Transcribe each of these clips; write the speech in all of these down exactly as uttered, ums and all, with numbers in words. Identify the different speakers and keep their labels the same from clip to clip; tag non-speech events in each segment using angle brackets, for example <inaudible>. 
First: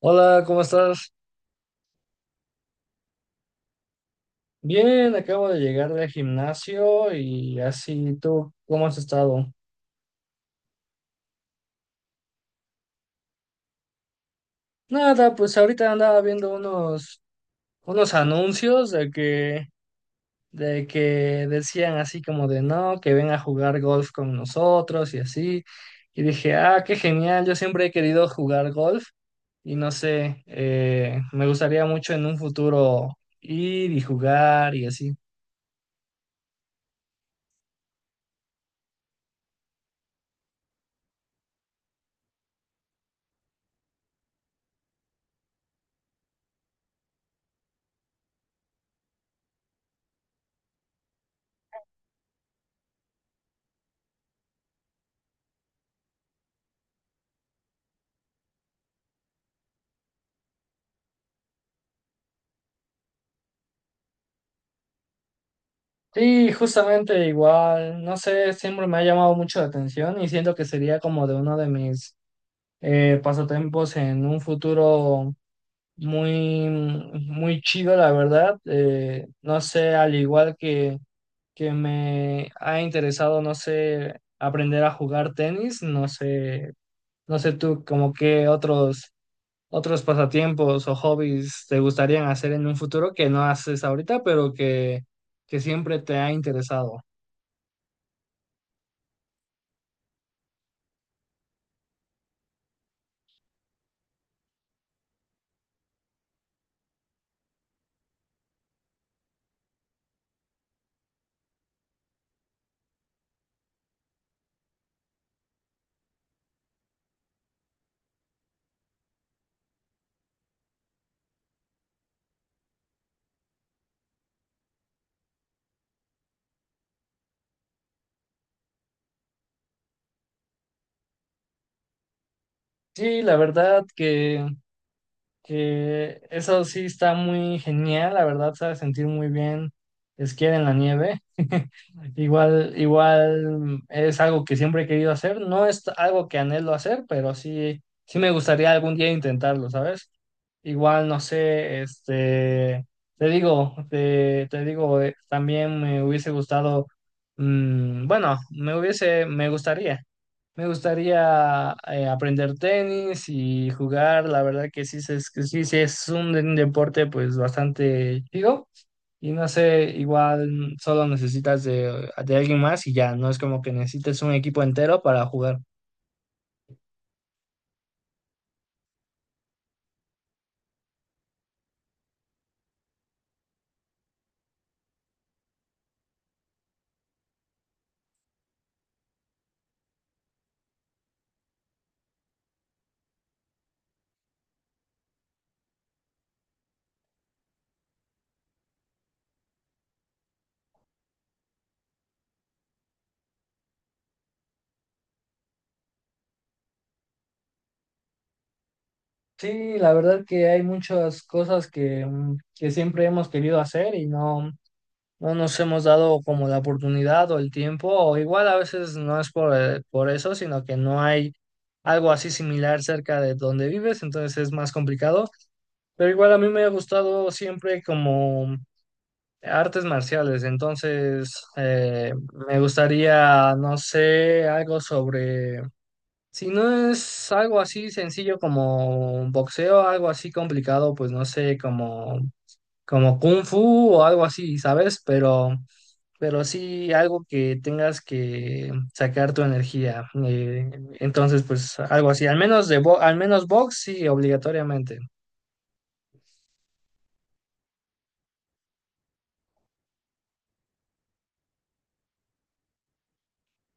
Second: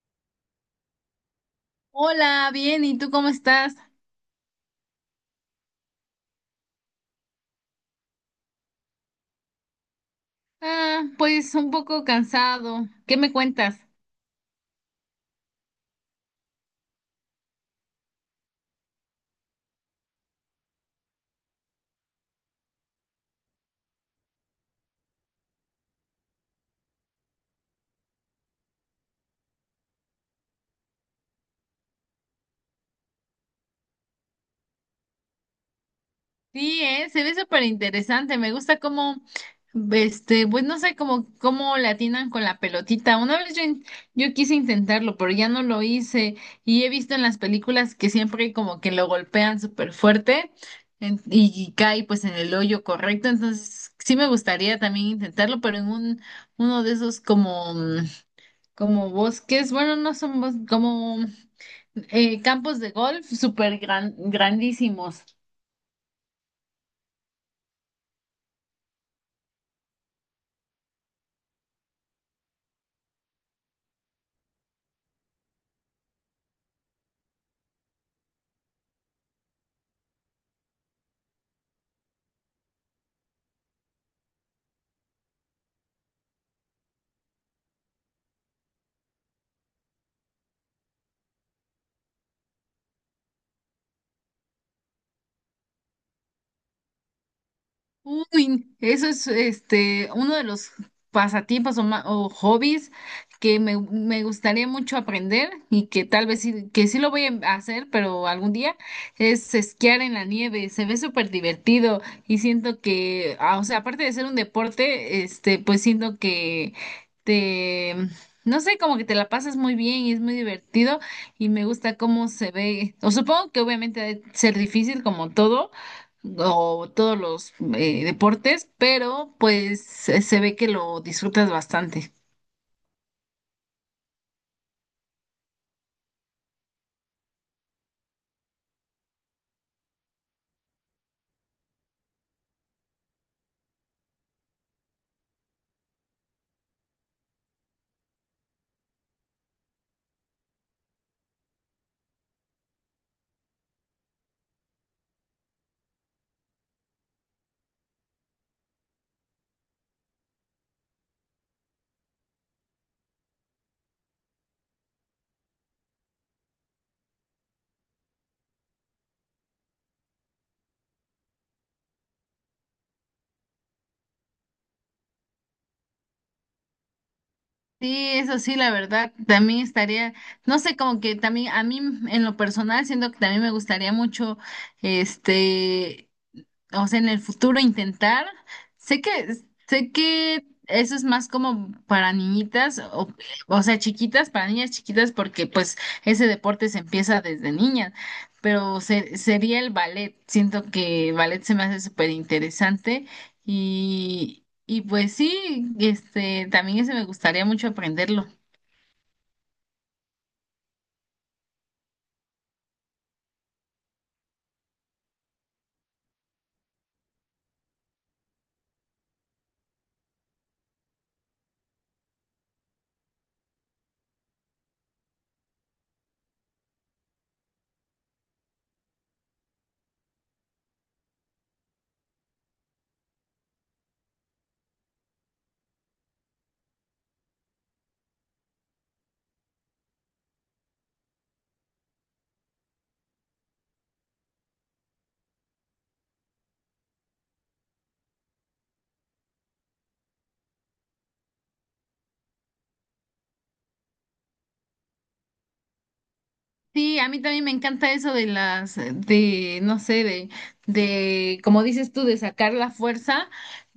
Speaker 1: Hola, ¿cómo estás?
Speaker 2: Hola, bien, ¿y tú cómo estás?
Speaker 1: Bien, acabo de llegar del gimnasio y así tú, ¿cómo has estado?
Speaker 2: Ah, pues un poco cansado. ¿Qué me cuentas?
Speaker 1: Nada, pues ahorita andaba viendo unos, unos anuncios de que, de que decían así como de no, que ven a jugar golf con nosotros y así. Y dije, ah, qué genial, yo siempre he querido jugar golf y no sé, eh, me gustaría mucho en un futuro ir y jugar y así.
Speaker 2: Sí, eh, se ve súper interesante. Me gusta cómo, este, pues no sé cómo, cómo le atinan con la pelotita. Una vez yo, in- yo quise intentarlo, pero ya no lo hice. Y he visto en las películas que siempre como que lo golpean súper fuerte en- y, y cae pues en el hoyo correcto. Entonces, sí me gustaría también intentarlo, pero en un, uno de esos como mm, como bosques, bueno, no son bosques, como eh, campos de golf súper gran, grandísimos.
Speaker 1: Sí, justamente igual, no sé, siempre me ha llamado mucho la atención y siento que sería como de uno de mis eh, pasatiempos en un futuro muy, muy chido, la verdad. Eh, no sé, al igual que, que me ha interesado, no sé, aprender a jugar tenis, no sé, no sé tú como qué otros, otros pasatiempos o hobbies te gustarían hacer en un futuro que no haces ahorita, pero que, que siempre te ha interesado.
Speaker 2: Uy, eso es este uno de los pasatiempos o, ma- o hobbies que me, me gustaría mucho aprender y que tal vez sí, que sí lo voy a hacer, pero algún día es esquiar en la nieve. Se ve súper divertido y siento que, ah, o sea, aparte de ser un deporte, este, pues siento que te, no sé, como que te la pasas muy bien y es muy divertido y me gusta cómo se ve. O supongo que obviamente ha de ser difícil como todo o todos los eh, deportes, pero pues eh, se ve que lo disfrutas bastante.
Speaker 1: Sí, la verdad que, que eso sí está muy genial, la verdad sabe sentir muy bien esquiar en la nieve. <laughs> Igual, igual es algo que siempre he querido hacer, no es algo que anhelo hacer, pero sí, sí me gustaría algún día intentarlo, ¿sabes? Igual, no sé, este, te digo, te, te digo, eh, también me hubiese gustado, mm, bueno, me hubiese, me gustaría. Me gustaría eh, aprender tenis y jugar. La verdad que sí, se- es, que sí, sí es un, un deporte pues bastante chido. Y no sé, igual mm, solo necesitas de, de alguien más y ya, no es como que necesites un equipo entero para jugar.
Speaker 2: Sí, eso sí, la verdad, también estaría, no sé, como que también a mí en lo personal siento que también me gustaría mucho, este, o sea, en el futuro intentar, sé que, sé que eso es más como para niñitas, o, o sea, chiquitas, para niñas chiquitas, porque pues ese deporte se empieza desde niñas, pero se- sería el ballet, siento que ballet se me hace súper interesante y, y pues sí, este, también ese me gustaría mucho aprenderlo.
Speaker 1: Sí, la verdad que hay muchas cosas que, mm, que siempre hemos querido hacer y no, no nos hemos dado como la oportunidad o el tiempo, o igual a veces no es por, eh, por eso, sino que no hay algo así similar cerca de donde vives, entonces es más complicado, pero igual a mí me ha gustado siempre como artes marciales, entonces eh, me gustaría, no sé, algo sobre... Si no es algo así sencillo como boxeo, algo así complicado, pues no sé, como, como kung fu o algo así, ¿sabes? Pero, pero sí algo que tengas que sacar tu energía. Eh, entonces, pues algo así, al menos de bo- al menos box, sí, obligatoriamente.
Speaker 2: Sí, a mí también me encanta eso de las, eh, de, no sé, de, de, como dices tú, de sacar la fuerza.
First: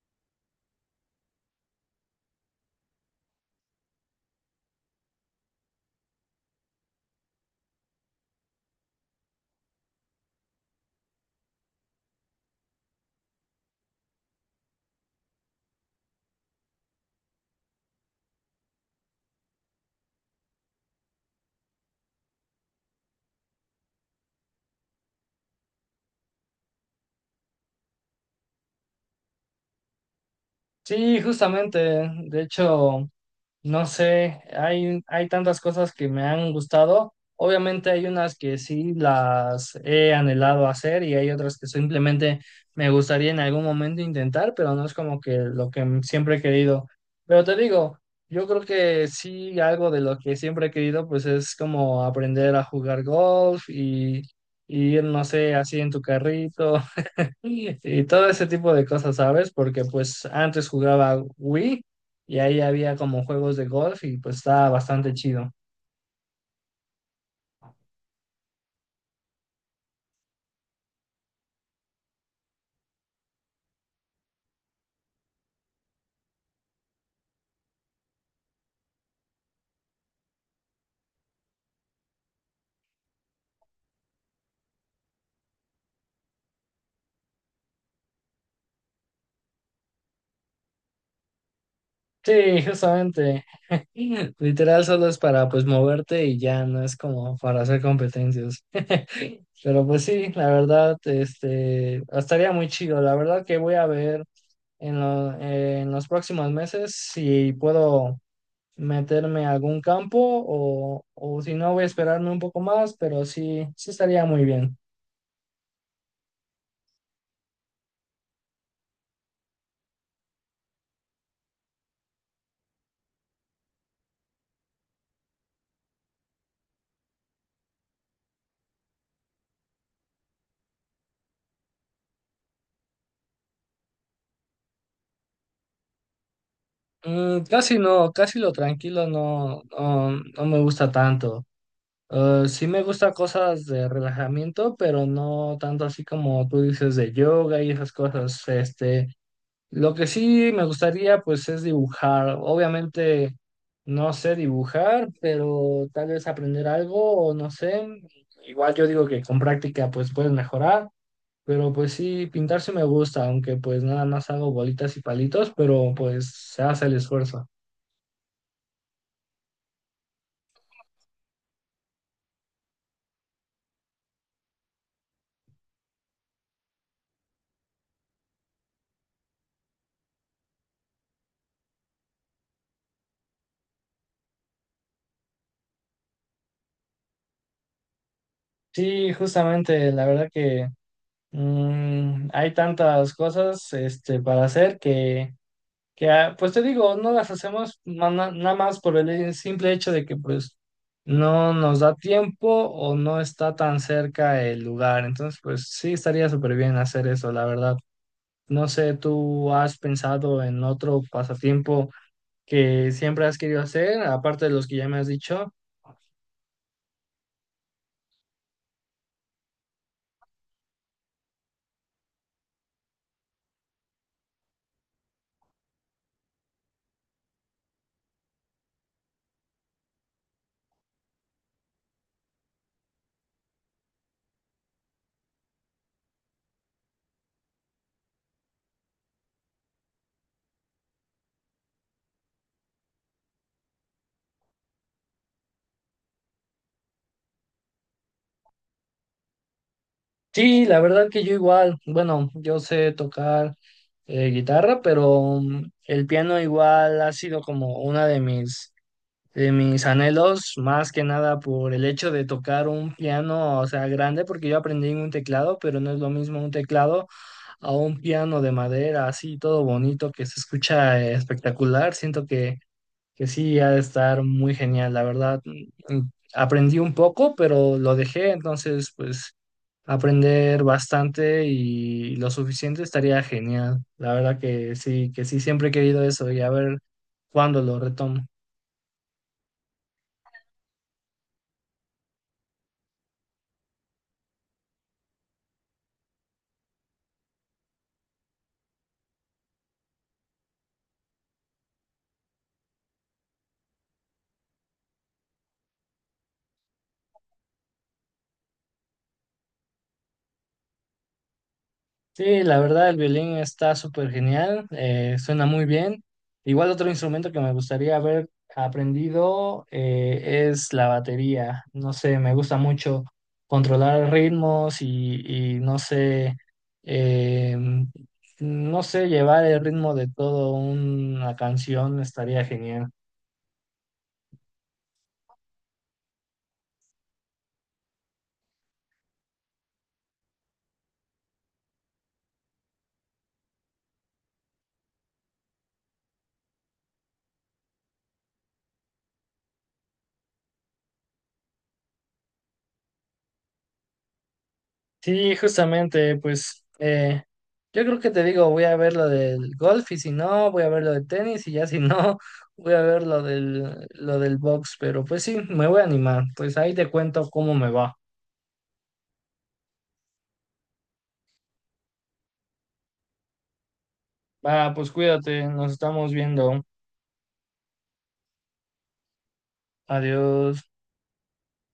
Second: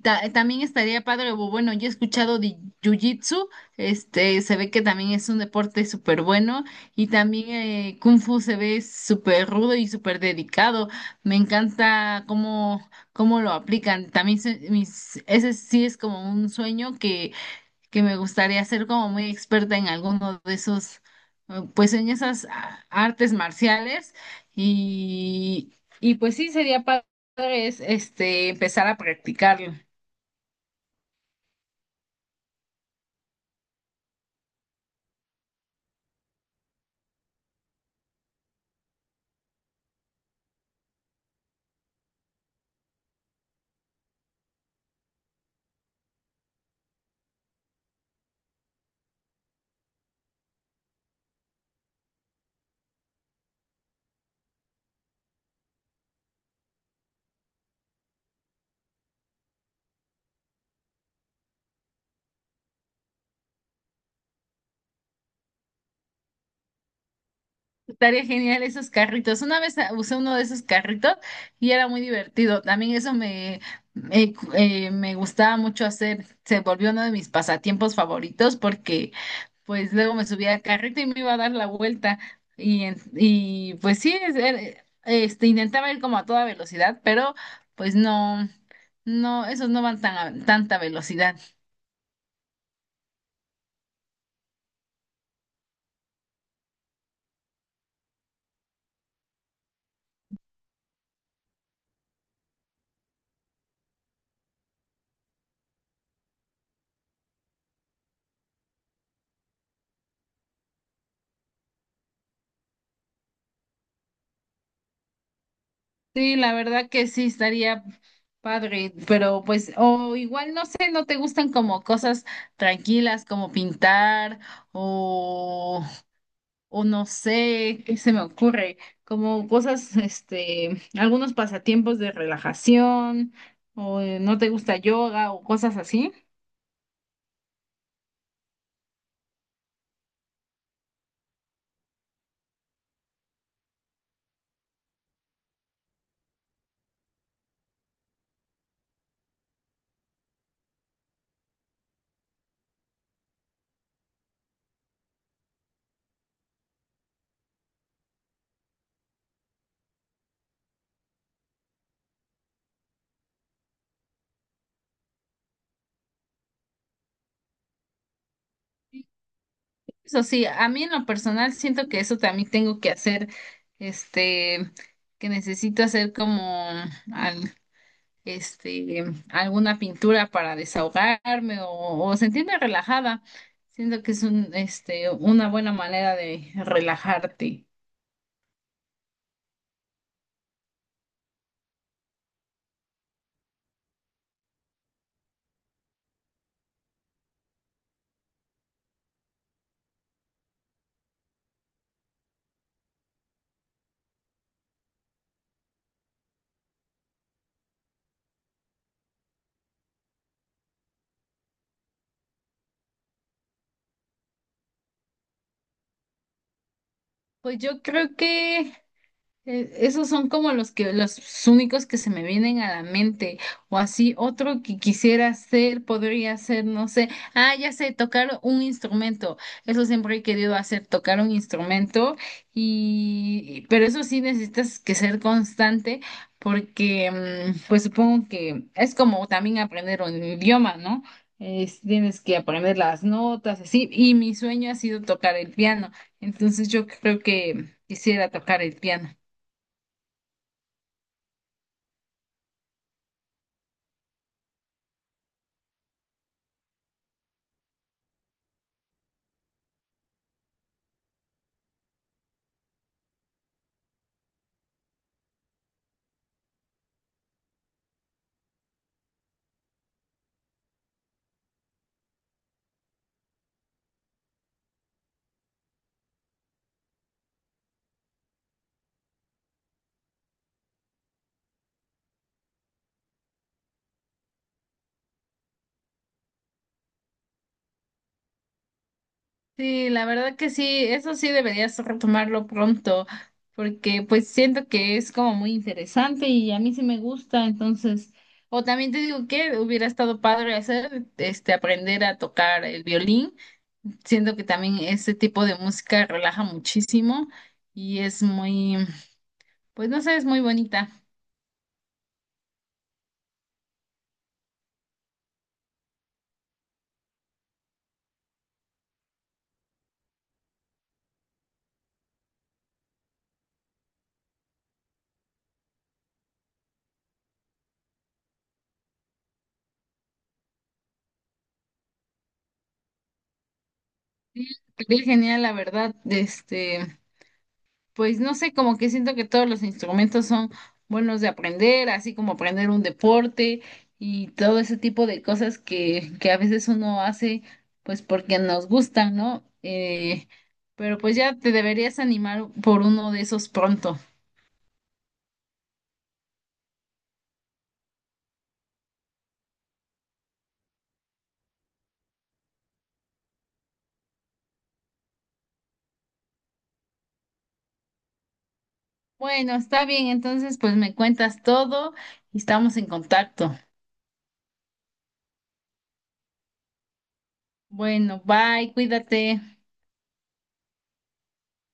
Speaker 2: Ta- también estaría padre, o bueno, yo he escuchado de Jiu-Jitsu, este, se ve que también es un deporte súper bueno y también eh, Kung Fu se ve súper rudo y súper dedicado. Me encanta cómo, cómo lo aplican. También se- mis, ese sí es como un sueño que que me gustaría ser como muy experta en alguno de esos, eh, pues en esas ah, artes marciales y, y pues sí, sería padre es, este, empezar a practicarlo.
Speaker 1: Sí, justamente. De hecho. No sé, hay, hay tantas cosas que me han gustado. Obviamente hay unas que sí las he anhelado hacer y hay otras que simplemente me gustaría en algún momento intentar, pero no es como que lo que siempre he querido. Pero te digo, yo creo que sí algo de lo que siempre he querido pues es como aprender a jugar golf y, y ir, no sé, así en tu carrito y, y todo ese tipo de cosas, ¿sabes? Porque pues antes jugaba Wii y ahí había como juegos de golf y pues estaba bastante chido.
Speaker 2: Estaría genial esos carritos. Una vez ah, usé uno de esos carritos y era muy divertido. También eso me, me, eh, me gustaba mucho hacer. Se volvió uno de mis pasatiempos favoritos porque pues luego me subía al carrito y me iba a dar la vuelta. Y, en- y pues sí, es- er- este, intentaba ir como a toda velocidad, pero pues no, no, esos no van tan a tanta velocidad.
Speaker 1: Sí, justamente. <laughs> Literal solo es para pues moverte y ya no es como para hacer competencias. <laughs> Pero pues sí, la verdad, este, estaría muy chido. La verdad que voy a ver en, lo- en los próximos meses si puedo meterme a algún campo o, o si no voy a esperarme un poco más, pero sí, sí estaría muy bien.
Speaker 2: Sí, la verdad que sí estaría padre, pero pues, o igual no sé, no te gustan como cosas tranquilas como pintar o o no sé, qué se me ocurre, como cosas, este, algunos pasatiempos de relajación, o eh, no te gusta yoga o cosas así.
Speaker 1: Mm, casi no, casi lo tranquilo no, no, no me gusta tanto. Eh, sí me gusta cosas de relajamiento, pero no tanto así como tú dices de yoga y esas cosas. Este, lo que sí me gustaría pues es dibujar. Obviamente no sé dibujar, pero tal vez aprender algo o no sé. Igual yo digo que con práctica pues puedes mejorar. Pero pues sí, pintar sí me gusta, aunque pues nada más hago bolitas y palitos, pero pues se hace el esfuerzo.
Speaker 2: Eso sí, a mí en lo personal siento que eso también tengo que hacer, este, que necesito hacer como al- este, alguna pintura para desahogarme o, o sentirme relajada. Siento que es un, este, una buena manera de relajarte.
Speaker 1: Sí, justamente, la verdad que mm, hay tantas cosas este, para hacer que, que, ah, pues te digo, no las hacemos na- na- nada más por el simple hecho de que pues no nos da tiempo o no está tan cerca el lugar. Entonces, pues sí, estaría súper bien hacer eso, la verdad. No sé, ¿tú has pensado en otro pasatiempo que siempre has querido hacer, aparte de los que ya me has dicho?
Speaker 2: Pues yo creo que Eh, esos son como los que los únicos que se me vienen a la mente. O así otro que quisiera hacer, podría ser, no sé. Ah, ya sé, tocar un instrumento. Eso siempre he querido hacer, tocar un instrumento. Y, pero eso sí necesitas que ser constante, porque mm, pues supongo que es como también aprender un idioma, ¿no? Es- tienes que aprender las notas, así. Y mi sueño ha sido tocar el piano. Entonces yo creo que quisiera tocar el piano.
Speaker 1: Sí, la verdad que yo igual, bueno, yo sé tocar eh, guitarra, pero mm, el piano igual ha sido como una de mis, de mis anhelos, más que nada por el hecho de tocar un piano, o sea, grande, porque yo aprendí en un teclado, pero no es lo mismo un teclado a un piano de madera, así todo bonito, que se escucha eh, espectacular. Siento que que sí ha de estar muy genial, la verdad. Mm, Aprendí un poco, pero lo dejé, entonces pues aprender bastante y lo suficiente estaría genial. La verdad que sí, que sí, siempre he querido eso y a ver cuándo lo retomo.
Speaker 2: Sí, la verdad que sí, eso sí deberías retomarlo pronto, porque pues siento que es como muy interesante y a mí sí me gusta, entonces, o también te digo que hubiera estado padre hacer, este, aprender a tocar el violín, siento que también este tipo de música relaja muchísimo y es muy, pues no sé, es muy bonita.
Speaker 1: Sí, la verdad, el violín está súper genial, eh, suena muy bien. Igual otro instrumento que me gustaría haber aprendido eh, es la batería. No sé, me gusta mucho controlar ritmos y, y no sé, eh, no sé, llevar el ritmo de toda una canción estaría genial.
Speaker 2: Sí, sería genial, la verdad, este. Pues no sé, como que siento que todos los instrumentos son buenos de aprender, así como aprender un deporte y todo ese tipo de cosas que, que a veces uno hace, pues porque nos gustan, ¿no? Eh, pero pues ya te deberías animar por uno de esos pronto.
Speaker 1: Sí, justamente, pues eh, yo creo que te digo, voy a ver lo del golf y si no, voy a ver lo del tenis y ya si no, <laughs> voy a ver lo del, lo del box, pero pues sí, me voy a animar, pues ahí te cuento cómo me va.
Speaker 2: Bueno, está bien, entonces pues me cuentas todo y estamos en contacto.
Speaker 1: Va, pues cuídate, nos estamos viendo.
Speaker 2: Bueno, bye, cuídate.
Speaker 1: Adiós.